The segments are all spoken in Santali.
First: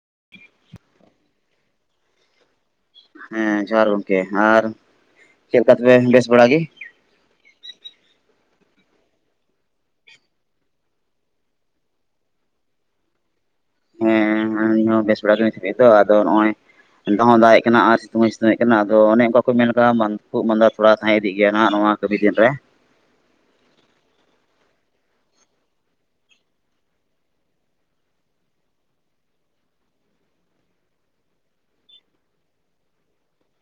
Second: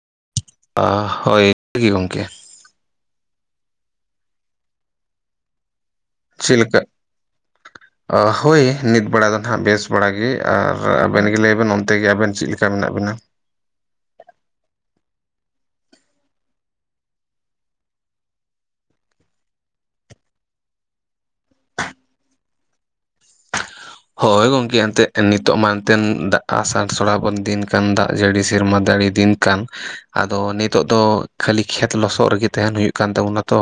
[inaudible] ᱟ ᱦᱳᱭ [inaudible] ᱜᱮ ᱜᱚᱢᱠᱮ᱾ ᱦᱮᱸ ᱡᱚᱦᱟᱨ ᱜᱚᱝᱠᱮ ᱟᱨ ᱪᱮᱫ ᱞᱮᱠᱟ ᱛᱚᱵᱮ ᱵᱮᱥ ᱵᱟᱲᱟ ᱜᱮ? ᱪᱮᱞᱮᱠᱟ ᱚ ᱦᱳᱭ ᱱᱤᱛ ᱵᱮᱲᱟ ᱫᱚ ᱱᱟᱱᱟᱜ ᱵᱮᱥ ᱵᱟᱲᱟ ᱜᱮ ᱟᱨ ᱟᱵᱮᱱ ᱜᱮ ᱞᱟᱹᱭ ᱵᱮᱱ ᱚᱱᱛᱮ ᱜᱮ ᱟᱵᱮᱱ ᱪᱮᱫ ᱞᱮᱠᱟ ᱢᱮᱱᱟᱜ ᱵᱮᱱᱟ? [unintelligible] ᱦᱚᱸ ᱵᱮᱥ ᱵᱮᱲᱟ ᱜᱮ ᱱᱤᱛ ᱦᱟᱵᱤᱡ ᱫᱚ ᱟᱫᱚ ᱱᱚᱜ-ᱚᱭ ᱮᱱᱛᱚ ᱦᱚᱸ ᱫᱟᱜᱮᱜ ᱠᱟᱱᱟ ᱟᱨ ᱥᱤᱛᱩᱝ ᱦᱚᱸᱭ ᱥᱤᱛᱩᱧᱮᱫ ᱠᱟᱱᱟ, ᱟᱫᱚ ᱚᱱᱮ ᱚᱱᱠᱟ ᱠᱚ ᱢᱮᱱ ᱟᱠᱟ-ᱟ ᱠᱷᱩᱜ ᱢᱟᱸᱫᱟ ᱛᱷᱚᱲᱟ ᱛᱟᱦᱮᱸ ᱤᱫᱤᱜ ᱜᱮᱭᱟ ᱱᱟᱦᱟᱜ ᱱᱚᱣᱟ ᱠᱟᱹᱢᱤ ᱫᱤᱱ ᱨᱮ᱾ ᱦᱳᱭ ᱜᱚᱝᱠᱮ ᱮᱱᱛᱮᱫ ᱱᱤᱛᱚᱜ ᱢᱟ ᱮᱱᱛᱮᱱ ᱫᱟᱜ ᱟᱥᱟᱲ ᱥᱚᱲᱟᱵᱚᱱ ᱫᱤᱱ ᱠᱟᱱᱟᱱ, ᱫᱟᱜ ᱡᱟᱹᱲᱤ ᱥᱮᱨᱢᱟ ᱫᱟᱹᱲᱤ ᱫᱤᱱ ᱠᱟᱱ ᱟᱫᱚ ᱱᱤᱛᱚᱜ ᱫᱚ ᱠᱷᱟᱹᱞᱤ ᱠᱷᱮᱛ ᱞᱚᱥᱚᱫ ᱨᱮᱜᱮ ᱛᱟᱦᱮᱱ ᱦᱩᱭᱩᱜ ᱠᱟᱱ ᱛᱟᱵᱚᱱᱟ ᱛᱚ᱾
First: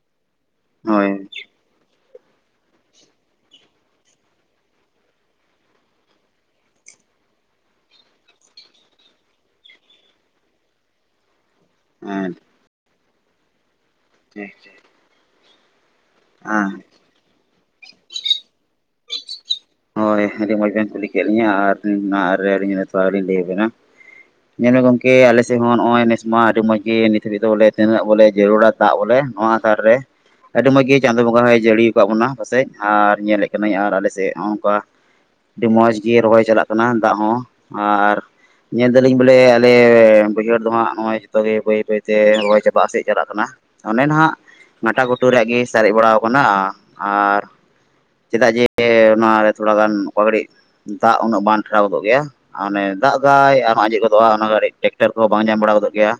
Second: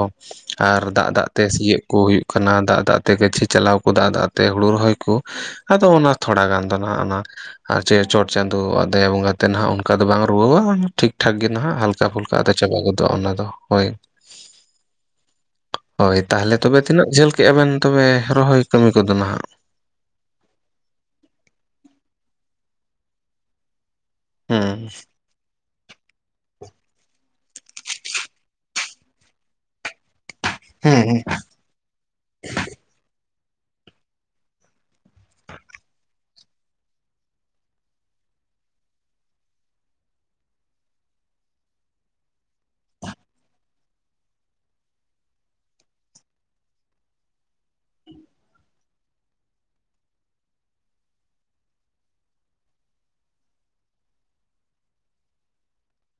ᱟᱨ ᱫᱟᱜ ᱦᱳᱭ ᱫᱟᱜ ᱛᱮ ᱥᱤᱭᱳᱜ ᱠᱚ ᱦᱩᱭᱩᱜ ᱠᱟᱱᱟ ᱫᱟᱜ ᱫᱟᱜ ᱛᱮ ᱜᱟᱹᱶᱷᱤ ᱪᱟᱞᱟᱣ ᱠᱚ, ᱫᱟᱜ ᱫᱟᱜᱛᱮ ᱦᱩᱲᱩ ᱨᱚᱦᱚᱭ ᱠᱚ᱾ ᱟᱫᱚ ᱚᱱᱟ ᱛᱷᱚᱲᱟ ᱜᱟᱱ ᱫᱚ ᱱᱟᱦᱟᱜ ᱚᱱᱟ ᱟᱨ ᱪᱮ ᱪᱚᱴ ᱪᱟᱸᱫᱚᱳᱭᱥᱜ ᱫᱟᱭᱟ ᱵᱚᱸᱜᱟ ᱛᱮ ᱱᱟᱜ ᱚᱱᱠᱟ ᱫᱚ ᱵᱟᱝ ᱨᱩᱣᱟᱹᱣᱟ ᱢᱟᱱᱮᱱᱴᱷᱤᱠᱼᱴᱷᱟᱠ ᱜᱮ ᱱᱟᱦᱟᱜ ᱦᱟᱞ ᱪᱟᱯᱷᱩᱞ ᱦᱮᱸ ᱠᱟᱜ ᱛᱮ ᱪᱟᱵᱟ ᱜᱚᱫᱚᱜᱼᱟ ᱚᱱᱟ ᱫᱚ ᱦᱳᱭ᱾ ᱴᱷᱤᱠ ᱴᱷᱤᱠ᱾ ᱦᱳᱭ ᱛᱟᱦᱚᱞᱮ ᱦᱮᱸ ᱛᱚᱵᱮ ᱛᱤᱱᱟᱹᱜ ᱡᱷᱟᱹᱞ ᱠᱮᱫᱼᱟ ᱵᱮᱱ ᱛᱚᱵᱮ ᱨᱚᱦᱚᱭ ᱠᱟᱹᱢᱤ ᱠᱚᱫᱚ ᱱᱟᱦᱟᱜ? ᱮᱦ ᱟᱹᱰᱤ ᱢᱚᱸᱡᱽ ᱵᱮᱱ ᱠᱩᱞᱤ ᱠᱮᱫ ᱞᱤᱧᱟ ᱟᱨ ᱱᱚᱣᱟ ᱟᱨᱮ ᱟᱞᱤᱧ ᱱᱱᱤᱛᱚᱜ ᱟᱨᱞᱤᱧ ᱞᱟᱹᱭᱟᱵᱮᱱᱟ᱾ ᱧᱮᱞ ᱢᱮ ᱦᱩᱸ ᱜᱚᱝᱠᱮ ᱟᱠᱮᱥᱮ ᱪᱮᱦᱚᱸ ᱱᱚᱜᱼᱚᱸᱭ ᱱᱮᱥ ᱢᱟ ᱟᱰᱤ ᱢᱚᱡᱽ ᱜᱮ ᱱᱤᱛ ᱦᱤᱵᱤᱜ ᱫᱚ ᱵᱚᱞᱮ, ᱛᱤᱱᱟᱹᱜ ᱵᱚᱞᱮ ᱡᱟᱹᱨᱩᱲᱟ ᱫᱟᱜ ᱵᱚᱞᱮ ᱱᱚᱣᱟ ᱷᱟᱨ ᱨᱮ? ᱟᱹᱰᱤ ᱢᱚᱡ ᱦᱮᱸ ᱜᱮ ᱦᱮᱸ ᱪᱟᱸᱫᱚ ᱵᱚᱸᱜᱟ ᱦᱚᱭ ᱡᱟᱲᱤᱣ ᱠᱟᱜ ᱵᱚᱱᱟ ᱯᱟᱥᱮᱡ ᱟᱨ ᱧᱮᱞᱮᱜ ᱠᱟᱹᱱᱟᱹᱧ ᱟᱨ ᱟᱞᱮᱥᱮᱜ ᱦᱚᱸᱜᱼᱚᱝᱠᱟ᱾ ᱰᱤ ᱢᱚᱡᱽ ᱜᱮ ᱨᱚᱦᱚᱭ ᱪᱟᱞᱟᱜ ᱠᱟᱱᱟ ᱫᱟᱜ ᱦᱚᱸ ᱟᱨ ᱧᱮᱞ ᱫᱟᱞᱤᱧ ᱵᱚᱞᱮ ᱟᱞᱮ ᱵᱟᱹᱭᱦᱟᱹᱲ ᱫᱚ ᱦᱟᱸᱜ, ᱱᱚᱜᱼᱚᱸᱭ ᱡᱷᱚᱛᱚ ᱜᱮ ᱵᱟᱹᱭ-ᱵᱟᱹᱭ ᱛᱮ ᱨᱚᱦᱚᱭ ᱪᱟᱵᱟᱜ ᱥᱮᱡ ᱪᱟᱞᱟᱜ ᱠᱟᱱᱟ᱾ ᱚᱱᱮ ᱱᱟᱦᱟᱜ ᱜᱟᱴᱟ-ᱜᱩᱴᱩ ᱨᱮᱭᱟᱜ ᱜᱮᱹ ᱥᱟᱨᱮᱜ ᱵᱟᱲᱟᱣ ᱠᱟᱱᱟᱦ ᱟᱨ ᱪᱮᱫᱟᱜ ᱡᱮ ᱱᱚᱣᱟᱨᱮ ᱛᱷᱚᱲᱟ ᱜᱟᱱ ᱚᱠᱟ ᱜᱟᱲᱤᱜ ᱫᱟᱜ ᱩᱱᱟᱹᱜ ᱵᱟᱱ ᱴᱷᱮᱲᱟᱣ ᱜᱚᱫᱚᱜ ᱜᱮᱭᱟ᱾ ᱟ ᱚᱱᱮ ᱫᱟᱜ ᱫᱟᱭ ᱟᱨᱦᱚᱸ ᱟᱸᱡᱮᱜ ᱜᱚᱫᱚᱜᱼᱟ, ᱚᱱᱟ ᱜᱟᱲᱤᱡ ᱴᱮᱠᱴᱟᱨ ᱠᱚ ᱵᱟᱝ ᱧᱟᱢ ᱵᱟᱲᱟ ᱜᱚᱫᱚᱜ ᱜᱮᱭᱟ᱾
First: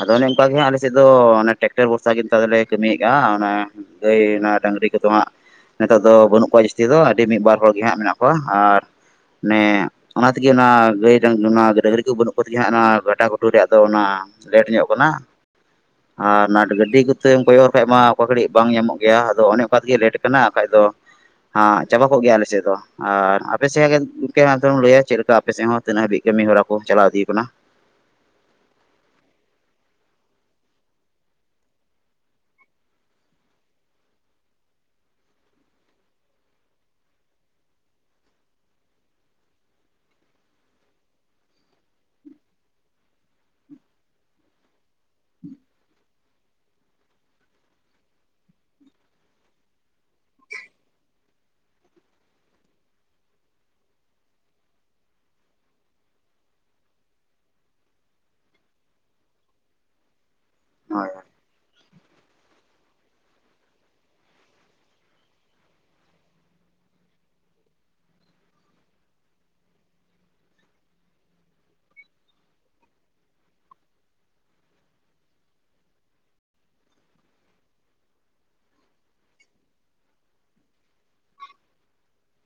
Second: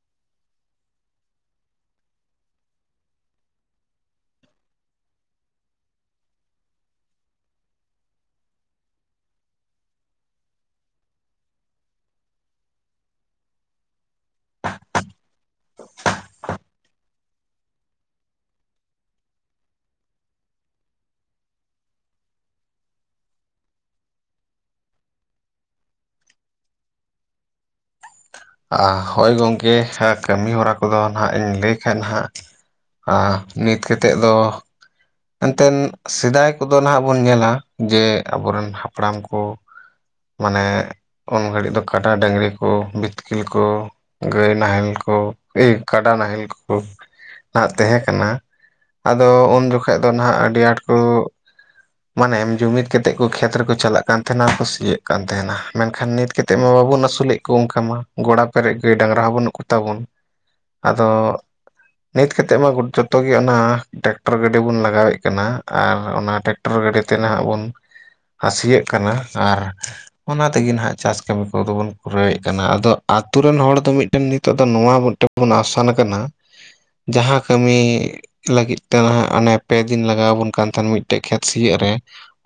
ᱟᱫᱚ ᱚᱱᱮ ᱚᱝᱠᱟ ᱜᱮ ᱦᱟᱸᱜ ᱟᱞᱮᱥᱮᱫ ᱫᱚ, ᱚᱱᱮ ᱴᱮᱠᱴᱟᱨ ᱵᱷᱚᱨᱥᱟ ᱜᱮ ᱛᱚ, ᱟᱫᱚᱞᱮ ᱠᱟᱢᱤᱭᱮᱜ ᱜᱮᱭᱟ ᱟ ᱚᱱᱮ ᱜᱟᱹᱭ ᱱᱟ, ᱰᱟᱝᱨᱤ ᱠᱚᱫᱚ ᱶᱟᱜ ᱱᱤᱛᱚᱜ ᱫᱚ ᱵᱟᱹᱱᱩᱜ ᱠᱚᱣᱟ ᱡᱤᱥᱛᱤ ᱫᱚ᱾ ᱰᱤ ᱢᱤᱜ, ᱵᱟᱨ ᱦᱚᱲ ᱜᱮ ᱦᱟᱸᱜ ᱢᱮᱱᱟᱜ ᱠᱚᱣᱟ ᱟᱨ ᱱᱮ ᱚᱱᱟ ᱛᱮᱜᱮ ᱱᱟ ᱜᱟᱹᱭ, ᱰᱟᱝ ᱜᱟᱹᱱᱟ ᱰᱟᱹᱝᱨᱤ ᱠᱩ ᱵᱟᱹᱱᱩᱜ ᱠᱚᱛᱤ ᱜᱤ ᱦᱟᱸᱜ ᱟᱱᱟ ᱜᱷᱟᱴᱟ-ᱜᱷᱩᱴᱩ ᱨᱮᱭᱟᱜ ᱫᱚ ᱚᱱᱟ ᱞᱮᱴ ᱧᱚᱜ ᱠᱟᱱᱟᱻ᱾ ᱟᱨ ᱱᱟᱴ ᱜᱟᱹᱰᱤ ᱠᱚᱛᱮᱢ ᱠᱚᱭᱚᱨ ᱠᱷᱟᱜ ᱢᱟ ᱚᱠᱟ ᱜᱷᱟᱹᱲᱤᱜ ᱵᱟᱝ ᱧᱟᱢᱚᱜ ᱜᱮᱭᱟ᱾ ᱟᱫᱚ ᱚᱱᱮ ᱚᱠᱟ ᱛᱮᱜᱮ ᱞᱮᱴ ᱠᱟᱱᱟ ᱟᱠᱷᱟᱡ ᱫᱚ ᱟ ᱪᱟᱵᱟ ᱠᱚᱜ ᱜᱮᱭᱟ ᱟᱞᱮ ᱥᱮᱜ ᱫᱚ᱾ ᱟᱨ ᱟᱯᱮ ᱥᱮᱭᱟᱜ [inaudible] ᱩᱸᱠᱮ ᱢᱟᱛᱚᱢ ᱞᱟᱹᱭᱟ ᱪᱮᱜ ᱞᱮᱠᱟ ᱟᱯᱮ ᱥᱮᱜ ᱦᱚᱸ ᱛᱤᱱᱟᱹᱜ ᱦᱟᱹᱵᱤᱡ ᱠᱟᱹᱢᱤ ᱦᱚᱨᱟ ᱠᱚ ᱪᱟᱞᱟᱣ ᱤᱫᱤ ᱠᱟᱱᱟ? ᱟ ᱦᱳᱭ ᱜᱚᱝᱠᱮ, ᱦᱮ ᱠᱟᱹᱢᱤ ᱦᱚᱨᱟ ᱠᱚᱫᱚ ᱱᱷᱟᱜ ᱤᱧ ᱞᱟᱹᱭ ᱠᱷᱟᱱ ᱦᱟᱸᱜ ᱟᱦ ᱱᱤᱛ ᱠᱟᱛᱮᱜ ᱫᱚ ᱮᱱᱛᱮᱱ ᱥᱮᱫᱟᱭ ᱠᱚᱫᱚ ᱱᱟᱦᱟᱜ ᱵᱚᱱ ᱧᱮᱞᱟ ᱡᱮ ᱟᱵᱚ ᱨᱮᱱ ᱦᱟᱯᱲᱟᱢ ᱠᱚ ᱢᱟᱱᱮᱜ ᱩᱱ ᱜᱷᱟᱹᱲᱤᱜ ᱫᱚ ᱠᱟᱰᱟ, ᱰᱟᱹᱝᱨᱤ ᱠᱳ ᱵᱤᱛᱠᱤᱞ ᱠᱳ, ᱜᱟᱹᱭ ᱱᱟᱦᱮᱞ ᱠᱚ, ᱮᱹ ᱠᱟᱰᱟ ᱱᱟᱦᱮᱞ ᱠᱚ ᱟᱸᱜ ᱛᱮᱦᱮᱸ ᱠᱟᱱᱟ ᱟᱫᱚ ᱩᱱ ᱡᱚᱠᱷᱮᱡ ᱫᱚ ᱱᱷᱟᱜ ᱟᱰᱤ ᱟᱸᱴ ᱠᱩᱜ ᱢᱟᱱᱮᱢ ᱡᱩᱢᱤᱫ ᱠᱮᱛᱮᱜ ᱠᱚ ᱠᱷᱮᱛ ᱨᱮᱠᱚ ᱪᱟᱞᱟᱜ ᱠᱟᱱ ᱛᱷᱮᱱᱟ ᱟ ᱠᱚ ᱥᱤᱭᱮᱹᱜ ᱠᱟᱱ ᱛᱮᱦᱮᱱᱟ᱾ ᱢᱮᱱᱠᱷᱟᱱ ᱱᱤᱛ ᱠᱮᱛ ᱛᱮ ᱢᱟ ᱵᱟᱵᱚᱱ ᱟᱥᱩᱞᱮᱜ ᱠᱚ ᱚᱝᱠᱟ ᱢᱟ᱾ ᱜᱚᱲᱟ ᱯᱮᱨᱮᱡ ᱜᱟᱹ, ᱰᱟᱝᱨᱟ ᱦᱚᱸ ᱵᱟᱹᱱᱩᱜ ᱠᱚᱛᱟ ᱵᱚᱱ᱾ ᱟᱫᱚ ᱦᱳᱭ ᱱᱤᱛ ᱠᱮᱛᱮᱜ ᱢᱟ ᱜᱚᱫ ᱡᱚᱛᱚ ᱜᱮ ᱚᱱᱟ ᱴᱮᱠᱴᱚᱨ ᱜᱟ ᱰᱤ ᱵᱚᱱ ᱞᱟᱜᱟᱣᱮᱜ ᱠᱟᱱᱟ ᱟᱨ ᱚᱱᱟ ᱴᱮᱠᱴᱟᱨ ᱜᱟᱹᱰᱤ ᱛᱮ ᱱᱟᱦᱟᱜ ᱵᱚᱱ ᱟ ᱥᱤᱭᱮᱜ ᱠᱟᱱᱟ ᱟᱨ ᱚᱱᱟ ᱛᱮᱜᱮ ᱱᱟᱦᱟᱜ ᱪᱟᱥ ᱠᱟᱢᱤ ᱠᱚ ᱫᱚ ᱵᱚᱱ ᱯᱩᱨᱟᱹᱣᱮᱜ ᱠᱟᱱᱟ᱾ ᱟᱫᱚ ᱟᱛᱩ ᱨᱮᱱ ᱦᱚᱲ ᱫᱚ ᱢᱤᱜᱴᱮᱱ ᱱᱤᱛᱚᱜ ᱫᱚ ᱱᱚᱣᱟ ᱢᱤᱴ ᱵᱚᱱ ᱟᱣᱥᱟᱱ ᱠᱟᱱᱟ ᱡᱟᱦᱟᱸ ᱠᱟᱢᱤ ᱞᱟᱹᱜᱤᱫ ᱛᱮ ᱱᱟᱦᱟᱜ ᱟᱱᱮ ᱯᱮ ᱫᱤᱱ ᱞᱟᱜᱟᱣ ᱵᱚᱱ ᱠᱟᱱ ᱛᱷᱮᱱ ᱢᱤᱜᱴᱮᱜ ᱠᱷᱮᱛ ᱥᱤᱭᱮᱜ ᱨᱮ᱾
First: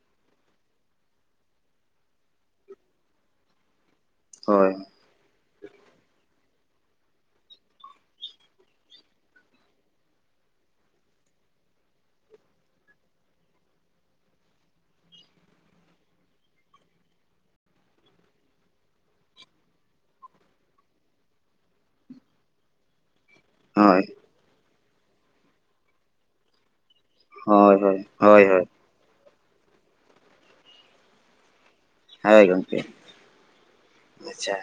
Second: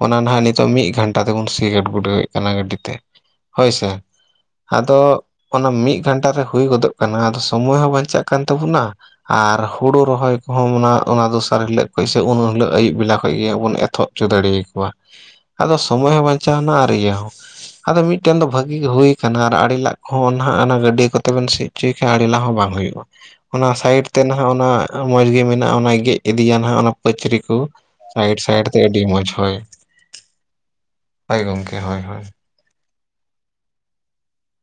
ᱚᱱᱟ ᱱᱟᱦᱟᱜ ᱱᱤᱛᱚᱜ ᱢᱤᱜ ᱜᱷᱟᱱᱴᱟ ᱛᱮᱵᱚᱱ ᱥᱤ ᱜᱟᱴ-ᱜᱩᱰᱟᱹᱣᱮᱜ ᱠᱟᱱᱟ, ᱜᱟᱹᱰᱤ ᱛᱮ ᱦᱳᱭᱥᱮ᱾ ᱦᱳᱭ ᱟᱫᱚ ᱚᱱᱟ ᱢᱤᱫ ᱜᱷᱟᱱᱴᱟ ᱨᱮᱦ ᱦᱩᱭ ᱜᱚᱫᱚᱜ ᱠᱟᱱᱟ, ᱟᱫᱚ ᱥᱚᱢᱚᱭ ᱦᱚᱸ ᱵᱟᱧᱪᱟᱜ ᱠᱟᱱ ᱛᱟᱵᱚᱱᱟ ᱟᱨ ᱦᱩᱲᱩ ᱨᱚᱦᱚᱭ ᱠᱚᱦᱚᱸ ᱢᱚᱱᱟ ᱚᱱᱟ ᱫᱚᱥ- -ᱟᱨ ᱦᱤᱞᱟᱹᱜ ᱠᱷᱚᱡ ᱥᱮ ᱩᱱ ᱦᱤᱞᱟᱹᱜ ᱟᱭᱩᱵ ᱵᱮᱞᱟ ᱠᱷᱚᱡ ᱜᱮᱭᱟᱵᱚᱱ ᱮᱛᱷᱚᱵ ᱪᱚ ᱫᱟᱲᱮᱭ ᱠᱚᱣᱟ᱾ ᱟᱫᱚ ᱥᱚᱢᱚ ᱭᱚᱸ ᱵᱟᱧᱪᱟᱣ ᱱᱟ ᱟᱨ ᱤᱭᱟᱹ ᱦᱚᱸ᱾ ᱟᱫᱚ ᱢᱤᱜᱴᱮᱱ ᱫᱚ ᱵᱷᱟᱜᱤ ᱜᱮ ᱦᱩᱭ ᱠᱟᱱᱦᱟ ᱟᱨ ᱟᱲᱮ ᱞᱟᱜ ᱠᱷᱚᱸ ᱱᱟᱦᱟᱸᱜ ᱟᱱᱟ ᱜᱟᱹᱰᱤ ᱠᱚᱛᱮ ᱵᱮᱱ ᱥᱤ ᱪᱚᱭ ᱠᱷᱟ ᱟᱲᱤ ᱞᱟ ᱦᱚᱸ ᱵᱟᱝ ᱦᱩᱭᱩᱜᱼᱟ᱾ ᱚᱱᱟ ᱦᱳᱭ ᱥᱟᱭᱤᱰ ᱛᱮ ᱱᱟᱦᱟᱜ, ᱚᱱᱟ ᱟᱸ ᱢᱚᱸᱡᱽ ᱜᱮ ᱢᱤᱱᱟᱜᱼᱟ, ᱚᱱᱟᱭ ᱜᱮᱜ ᱜᱤᱰᱤᱭᱟ ᱱᱟᱦᱟᱜ ᱚᱱᱟ ᱯᱟᱹᱪᱨᱤ ᱠᱩ ᱦᱳᱭ ᱦᱳᱭ ᱦᱳᱭ ᱦᱳᱭ ᱥᱟᱭᱤᱴ-ᱥᱟᱭᱤᱴ ᱛᱮ ᱰᱤ ᱢᱚᱡᱽ ᱦᱚᱭ᱾ ᱦᱚᱭ ᱜᱚᱝᱠᱮ, ᱦᱚᱭ-ᱦᱚ ᱦᱚᱭ ᱜᱚᱝᱠᱮ, ᱟᱪᱷᱟ᱾